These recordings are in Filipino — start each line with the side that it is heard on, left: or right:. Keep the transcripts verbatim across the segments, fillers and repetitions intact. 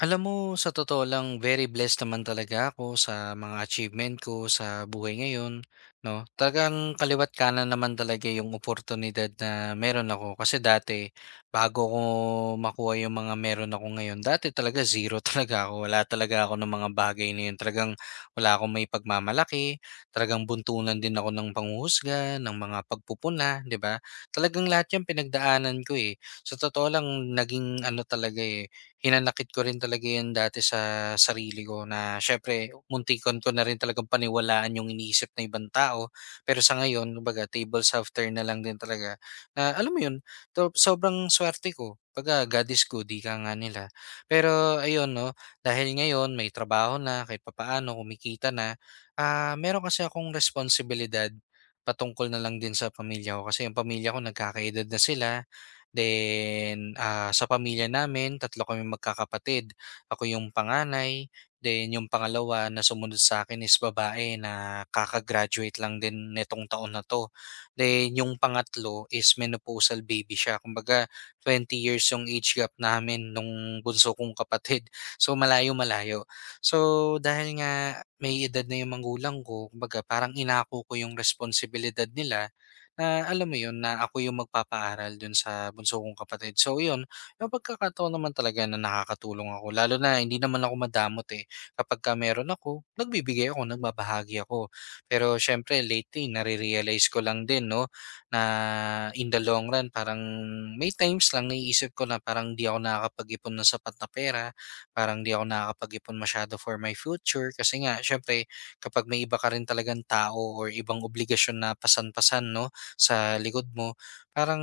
left: Alam mo, sa totoo lang, very blessed naman talaga ako sa mga achievement ko sa buhay ngayon, no? Talagang kaliwat kanan naman talaga yung oportunidad na meron ako. Kasi dati, bago ko makuha yung mga meron ako ngayon, dati talaga zero talaga ako. Wala talaga ako ng mga bagay na yun. Talagang wala akong may pagmamalaki. Talagang buntunan din ako ng panghuhusga, ng mga pagpupuna, di ba? Talagang lahat yung pinagdaanan ko eh. Sa totoo lang, naging ano talaga eh hinanakit ko rin talaga 'yun dati sa sarili ko na siyempre muntikan ko na rin talagang paniwalaan yung iniisip ng ibang tao. Pero sa ngayon, kumbaga tables have turned na lang din talaga na alam mo 'yun, to sobrang swerte ko. Kumbaga God is good, ika nga nila. Pero ayun 'no, dahil ngayon may trabaho na, kahit papaano kumikita na, ah, meron kasi akong responsibilidad patungkol na lang din sa pamilya ko kasi yung pamilya ko nagkakaedad na sila. Then, ah, sa pamilya namin, tatlo kami magkakapatid. Ako yung panganay, then yung pangalawa na sumunod sa akin is babae na kaka-graduate lang din netong taon na 'to. Then yung pangatlo is menopausal baby siya. Kumbaga twenty years yung age gap namin nung bunso kong kapatid. So, malayo-malayo. So, dahil nga may edad na yung magulang ko, kumbaga parang inako ko yung responsibilidad nila na alam mo yun, na ako yung magpapaaral dun sa bunso kong kapatid. So yun, yung pagkakataon naman talaga na nakakatulong ako. Lalo na hindi naman ako madamot eh. Kapag ka meron ako, nagbibigay ako, nagbabahagi ako. Pero syempre lately, nare-realize ko lang din no, na in the long run, parang may times lang naiisip ko na parang di ako nakakapag-ipon ng sapat na pera. Parang di ako nakakapag-ipon masyado for my future. Kasi nga, syempre, kapag may iba ka rin talagang tao or ibang obligasyon na pasan-pasan, no? Sa likod mo, parang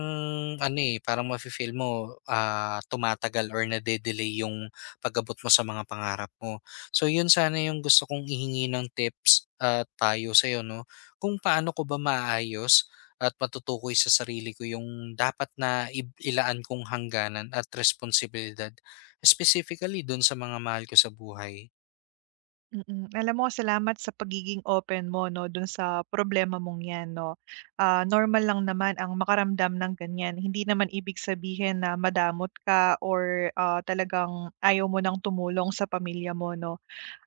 left: ano, eh, parang mafe-feel mo, ah, tumatagal or nade-delay yung pag-abot mo sa mga pangarap mo. So yun sana yung gusto kong ihingi ng tips at payo sa'yo 'no, kung paano ko ba maayos at matutukoy sa sarili ko yung dapat na ib ilaan kong hangganan at responsibilidad, specifically dun sa mga mahal ko sa buhay.
right: Mm. Alam mo salamat sa pagiging open mo 'no, do'n sa problema mong 'yan 'no. Ah, normal lang naman ang makaramdam ng ganiyan, hindi naman ibig sabihin na madamot ka or, ah, talagang ayaw mo ng tumulong sa pamilya mo 'no.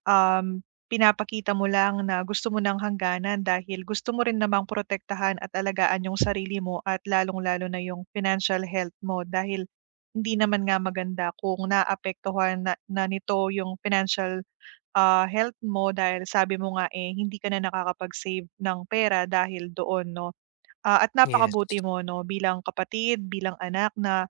right: Um, Pinapakita mo lang na gusto mo ng hangganan dahil gusto mo rin namang protektahan at alagaan yung sarili mo at lalong-lalo na yung financial health mo dahil hindi naman nga maganda kung naapektuhan na na nito yung financial ah, health mo dahil sabi mo nga, eh, hindi ka na nakakapag-save ng pera dahil doon 'no. Ah, at
left: Yes.
right: napakabuti mo 'no bilang kapatid, bilang anak na,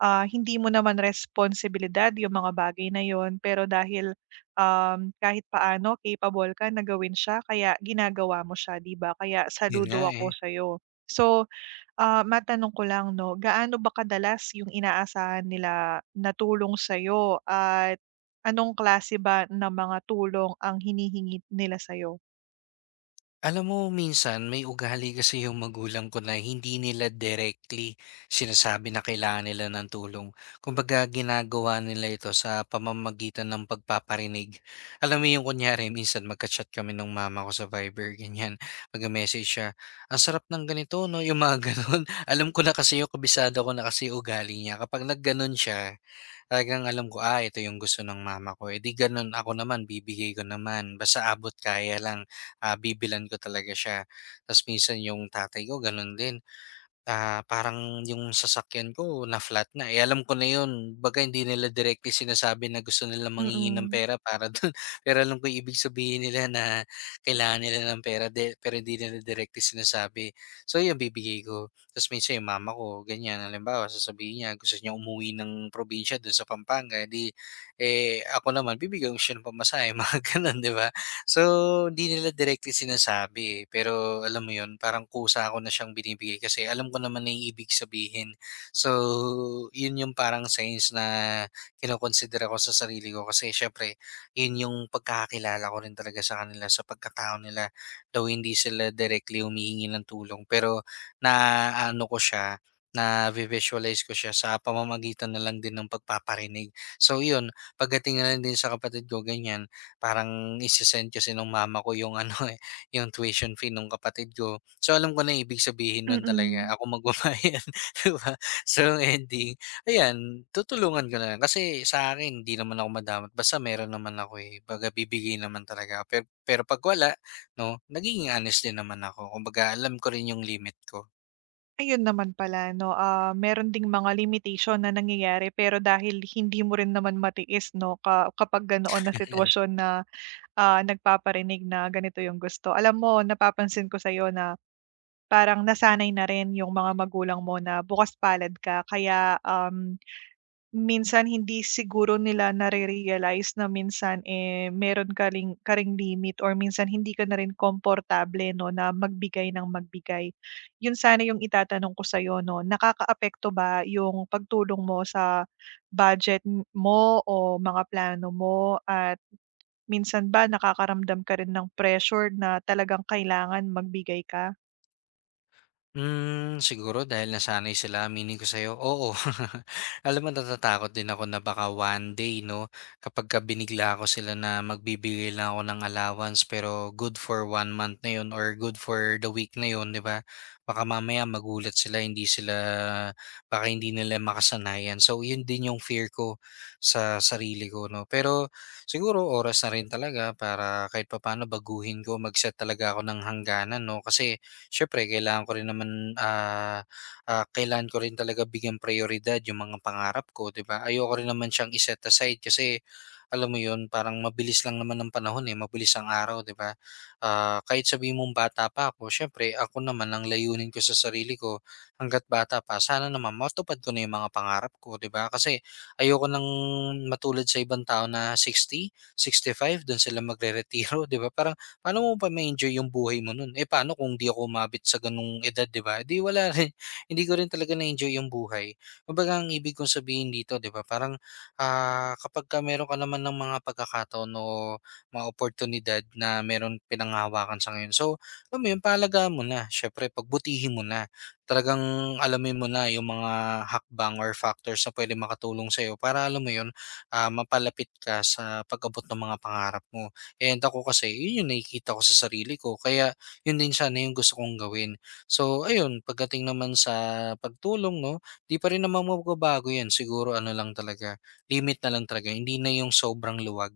right: ah, hindi mo naman responsibilidad yung mga bagay na yon pero dahil, um, kahit paano capable ka na gawin siya kaya ginagawa mo siya 'di ba? Kaya
left: Yun nga,
right: saludo ako
left: eh.
right: sa sa'yo. So Ah, matanong ko lang 'no, gaano ba kadalas yung inaasahan nila na tulong sa'yo at anong klase ba ng mga tulong ang hinihingi nila sa'yo?
left: Alam mo minsan may ugali kasi yung magulang ko na hindi nila directly sinasabi na kailangan nila ng tulong. Kumbaga ginagawa nila ito sa pamamagitan ng pagpaparinig. Alam mo yung kunyari minsan magka-chat kami ng mama ko sa Viber ganyan, magme-message siya, "Ang sarap ng ganito 'no," yung mga gano'n. Alam ko na kasi yung kabisado ko na kasi ugali niya kapag nagganon siya. Talagang alam ko, ah, ito yung gusto ng mama ko, eh, di gano'n ako naman bibigay ko naman basta abot kaya lang, ah, bibilhan ko talaga siya. Ta's minsan yung tatay ko gano'n din. Ah, parang yung sasakyan ko na-flat na, eh, alam ko na yun. Kumbaga hindi nila directly sinasabi na gusto nila manghingi ng
right: Mm,
left: pera para dun, pero alam ko ibig sabihin nila na kailangan nila ng pera de pero hindi nila directly sinasabi. So yun bibigay ko. Tapos minsan yung mama ko ganyan, halimbawa sasabihin niya gusto niya umuwi ng probinsya dun sa Pampanga, eh, di eh, ako naman bibigyan ko siya ng pamasahe mga ganun, 'di ba? So, di nila directly sinasabi, eh, pero alam mo 'yun, parang kusa ako na siyang binibigay kasi alam ko naman na yung ibig sabihin. So, 'yun yung parang signs na kinokonsidera ko sa sarili ko kasi syempre, 'yun yung pagkakakilala ko rin talaga sa kanila, sa pagkatao nila. Though hindi sila directly humihingi ng tulong, pero na ano ko siya, na-visualize ko siya sa pamamagitan na lang din ng pagpaparinig. So, 'yun, pagdating na lang din sa kapatid ko, ganyan, parang ise-send kasi nung mama ko yung ano, eh, yung tuition fee nung kapatid ko. So, alam ko na ibig sabihin nun talaga
right: mm.
left: ako magbabayad, 'di ba? So, ending, ayan, tutulungan ko na lang kasi sa akin hindi naman ako madamot basta meron naman ako, eh, kumbaga bibigay naman talaga ako. Pe pero 'pag wala 'no, naging honest din naman ako kumbaga alam ko rin yung limit ko.
right: Ayun naman pala 'no, ah, meron ding mga limitation na nangyayari pero dahil hindi mo rin naman matiis 'no, ka kapag ganoon na sitwasyon na, ah, nagpaparinig na ganito yung gusto. Alam mo napapansin ko sa'yo na parang nasanay na rin yung mga magulang mo na bukas palad ka kaya, um minsan hindi siguro nila nare-realize na minsan, eh, meron ka ring ka ring limit or minsan hindi ka na rin komportable 'no, na magbigay ng magbigay. Yun sana yung itatanong ko sa 'no, nakakaapekto ba yung pagtulong mo sa budget m- mo o mga plano mo at minsan ba nakakaramdam ka rin ng pressure na talagang kailangan magbigay ka?
left: Hmm, siguro dahil nasanay sila aminin ko sa'yo, oo. Alam mo natatakot din ako na baka one day 'no, kapagka binigla ako sila na magbibigay lang ako ng allowance pero good for one month na 'yun or good for the week na 'yun, 'di ba? Baka mamaya magulat sila hindi sila baka hindi nila makasanayan. So 'yun din yung fear ko sa sarili ko 'no. Pero siguro oras na rin talaga para kahit papaano baguhin ko, mag-set talaga ako ng hangganan 'no, kasi siyempre kailangan ko rin naman, ah, ah, kailangan ko rin talaga bigyan prioridad yung mga pangarap ko, 'di ba? Ayoko rin naman siyang i-set aside kasi alam mo yun, parang mabilis lang naman ng panahon eh, mabilis ang araw, 'di ba? Ah, kahit sabihin mong bata pa ako, siyempre ako naman ang layunin ko sa sarili ko hangga't bata pa. Sana naman matupad ko na yung mga pangarap ko, 'di ba? Kasi ayoko nang matulad sa ibang tao na sixty sixty-five doon sila magreretiro, 'di ba? Parang paano mo pa ma-enjoy yung buhay mo nun? Eh, paano kung di ako umabot sa ganung edad, 'di ba? Eh, di wala rin hindi ko rin talaga na-enjoy yung buhay. Kumbaga ang ibig kong sabihin dito, 'di ba, parang, ah, kapag ka meron ka naman ng mga pagkakataon o mga oportunidad na meron pinanghahawakan sa ngayon. So, alam mo yun, pahalagahan mo na, siyempre pagbutihin mo na. Talagang alamin mo na yung mga hakbang or factors na pwede makatulong sa'yo para alam mo yun, ah, mapalapit ka sa pag-abot ng mga pangarap mo. And ako kasi, yun yung nakikita ko sa sarili ko kaya yun din sana yung gusto kong gawin. So ayun, pagdating naman sa pagtulong 'no, 'di pa rin naman magbabago yan siguro ano lang talaga, limit na lang talaga hindi na yung sobrang luwag.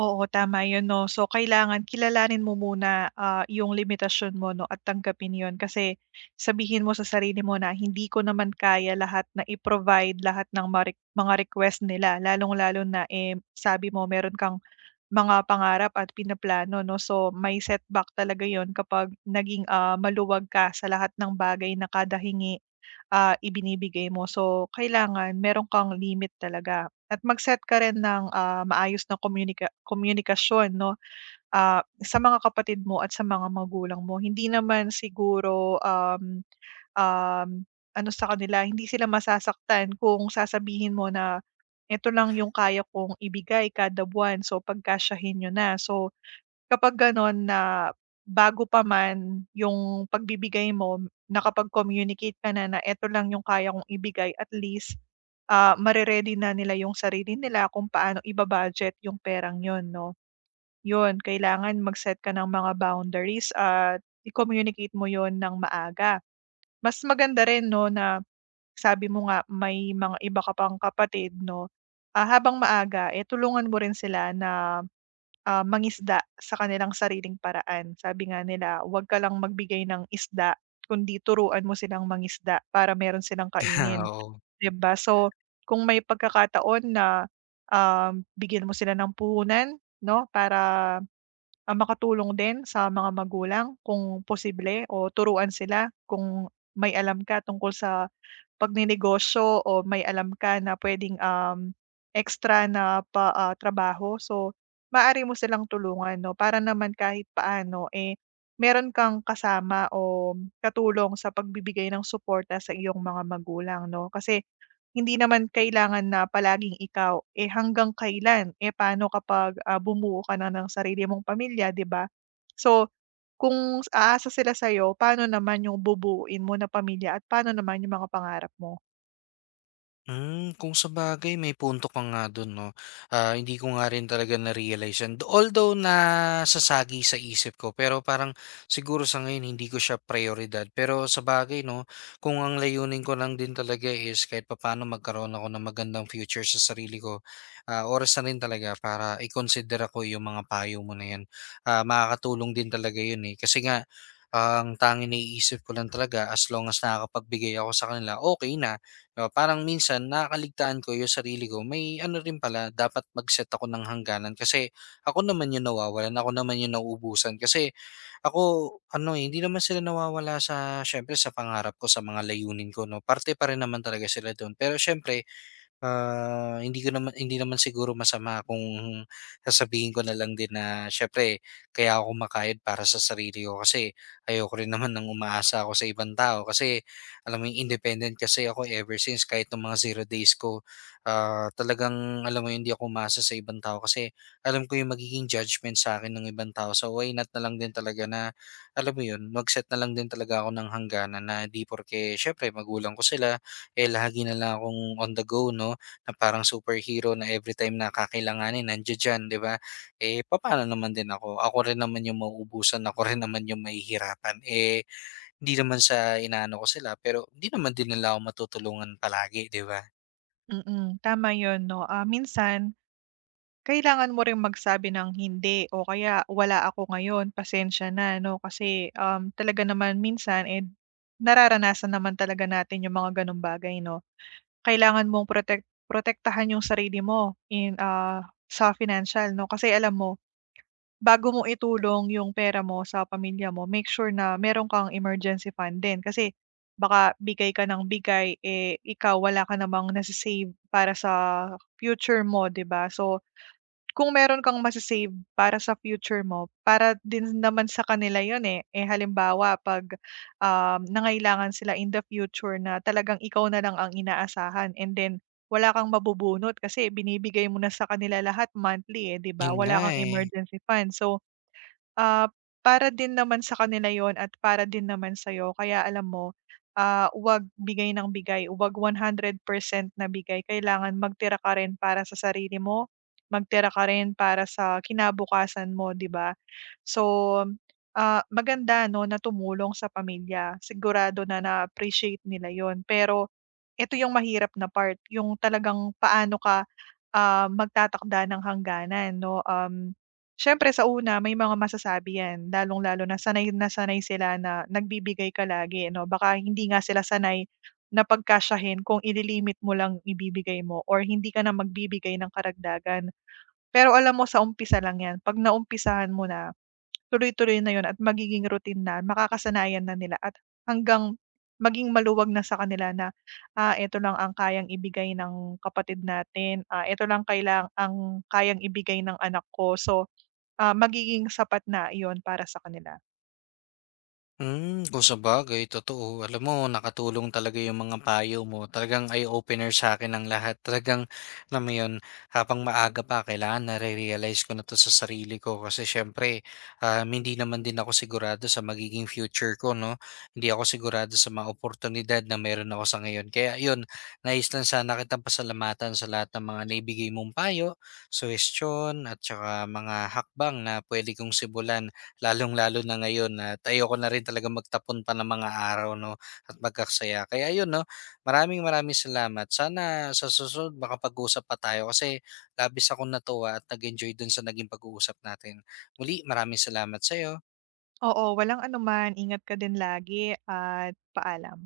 right: Oo, tama yun 'no. So, kailangan kilalanin mo muna, ah, yung limitasyon mo 'no at tanggapin yun. Kasi sabihin mo sa sarili mo na, "Hindi ko naman kaya lahat na i-provide lahat ng mga rek mga request nila." Lalong-lalo na, eh, sabi mo meron kang mga pangarap at pinaplano 'no. So, may setback talaga yon kapag naging, ah, maluwag ka sa lahat ng bagay na kada hingi, ah, ibinibigay mo. So, kailangan meron kang limit talaga at mag-set ka rin ng, ah, maayos na komunika komunikasyon 'no, ah, sa mga kapatid mo at sa mga magulang mo. Hindi naman siguro, um um, ano sa kanila, hindi sila masasaktan kung sasabihin mo na, "Eto lang yung kaya kong ibigay kada buwan, so pagkasyahin niyo na." So, kapag gano'n na bago pa man yung pagbibigay mo, nakapag-communicate ka na na, "Eto lang yung kaya kong ibigay." At least, ah, mare na nila yung sarili nila kung paano ibabudget yung perang 'yon 'no. Yun kailangan mag-set ka ng mga boundaries at i-communicate mo 'yon ng maaga. Mas maganda rin 'no na sabi mo nga may mga iba ka pang kapatid 'no, ah, habang maaga, eh, tulungan mo rin sila na, ah, mangisda sa kanilang sariling paraan. Sabi nga nila, huwag ka lang magbigay ng isda kundi turuan mo silang mangisda para meron silang kainin,
left: Oo.
right: 'di ba? So, kung may pagkakataon na, um, bigyan mo sila ng puhunan 'no para Ah, makatulong din sa mga magulang kung posible o turuan sila kung may alam ka tungkol sa pagnenegosyo o may alam ka na puwedeng, um, extra na pa ah, trabaho. So, maaari mo silang tulungan 'no, para naman kahit paano, eh, meron kang kasama o katulong sa pagbibigay ng suporta sa iyong mga magulang 'no. Kasi hindi naman kailangan na palaging ikaw, eh, hanggang kailan, eh, paano kapag, ah, bumuo ka na ng sarili mong pamilya, 'di ba? So, kung aasa sila sa'yo, paano naman yung bubuuin mo na pamilya at paano naman yung mga pangarap mo?
left: Hmm, kung sa bagay may punto ka nga dun 'no. Ah, hindi ko nga rin talaga na-realize 'yan. Though- Although nasasagi sa isip ko, pero parang siguro sa ngayon hindi ko siya prayoridad. Pero sa bagay 'no, kung ang layunin ko lang din talaga is kahit papaano magkaroon ako ng magandang future sa sarili ko, ah, oras na rin talaga para ikonsidera ko yung mga payo mo na 'yan. Ah, makakatulong din talaga yun, eh. Kasi nga ang tanging naiisip ko lang talaga as long as nakakapagbigay ako sa kanila, okay na. Oh, parang minsan nakakaligtaan ko yung sarili ko. May ano rin pala, dapat mag-set ako ng hangganan kasi ako naman yung nawawalan, ako naman yung nauubusan kasi ako ano eh, hindi naman sila nawawala sa syempre sa pangarap ko, sa mga layunin ko, no. Parte pa rin naman talaga sila doon. Pero syempre, Ah, hindi ko naman hindi naman siguro masama kung sasabihin ko na lang din na siyempre kaya ako kumakayod para sa sarili ko kasi ayoko rin naman ng umaasa ako sa ibang tao kasi alam mo yung independent kasi ako ever since kahit nung mga zero days ko ah, talagang alam mo yun, hindi ako umaasa sa ibang tao kasi alam ko yung magiging judgment sa akin ng ibang tao so why not na lang din talaga na alam mo yun mag-set na lang din talaga ako ng hangganan na di porke syempre magulang ko sila eh, lagi na lang akong on the go 'no, na parang superhero na everytime na kakailanganin nandiya diyan, 'di ba? Eh, papaano naman din ako? Ako rin naman yung mauubusan, ako rin naman yung mahihirapan. Eh, hindi naman sa inaano ko sila pero hindi naman din nila ako matutulungan palagi, 'di ba?
right: Mm, tama yun 'no. Ah, minsan kailangan mo ring magsabi ng hindi o kaya wala ako ngayon, pasensya na 'no, kasi, um, talaga naman minsan, eh, nararanasan naman talaga natin yung mga gano'ng bagay 'no. Kailangan mong protek protektahan yung sarili mo in, ah, sa financial 'no, kasi alam mo bago mo itulong yung pera mo sa pamilya mo, make sure na meron kang emergency fund din kasi baka bigay ka ng bigay, eh, ikaw wala ka namang nasa save para sa future mo, 'di ba? So, kung meron kang masa para sa future mo, para din naman sa kanila yun, eh. Eh, halimbawa 'pag, um, nangailangan sila in the future na talagang ikaw na lang ang inaasahan and then wala kang mabubunot kasi binibigay mo na sa kanila lahat monthly, eh, 'di ba?
left: Yun nga,
right: Wala kang
left: eh.
right: emergency fund. So, Ah, para din naman sa kanila yon at para din naman sa'yo kaya alam mo, ah, wag bigay ng bigay, huwag one hundred percent na bigay. Kailangan magtira ka rin para sa sarili mo, magtira ka rin para sa kinabukasan mo, 'di ba? So, ah, maganda 'no na tumulong sa pamilya, sigurado na na-appreciate nila yon pero ito yung mahirap na part, yung talagang paano ka, ah, magtatakda ng hangganan 'no. Um, siyempre sa una may mga masasabi 'yan, lalong-lalo na sanay na sanay sila na nagbibigay ka lagi 'no. Baka hindi nga sila sanay na pagkasyahin kung ililimit mo lang ibibigay mo or hindi ka na magbibigay ng karagdagan. Pero alam mo sa umpisa lang 'yan, 'pag naumpisahan mo na tuloy-tuloy na 'yun at magiging routine na, makakasanayan na nila at hanggang maging maluwag na sa kanila na, ah, eto lang ang kayang ibigay ng kapatid natin, ah, eto lang kaila ang kayang ibigay ng anak ko. So, ah, magiging sapat na yon para sa kanila.
left: Hmm, kung sabagay totoo. Alam mo nakatulong talaga yung mga payo mo. Talagang eye-opener sa'kin ang lahat. Talagang alam mo yun, habang maaga pa kailangan nare-realize ko na 'to sa sarili ko kasi siyempre, um, hindi naman din ako sigurado sa magiging future ko 'no. Hindi ako sigurado sa mga oportunidad na meron ako sa ngayon. Kaya yun, nais lang sana kitang pasalamatan sa lahat ng mga naibigay mong payo, suhestiyon at tsaka mga hakbang na puwede kong simulan lalong-lalo na ngayon at ayoko na rin talaga magtapon pa ng mga araw 'no at magkaksaya. Kaya ayun 'no, maraming maraming salamat. Sana sa susunod makapag-usap pa tayo kasi labis akong natuwa at nag-enjoy dun sa naging pag-uusap natin. Muli, maraming salamat sa'yo.
right: Oo, walang anuman. Ingat ka din lagi at paalam.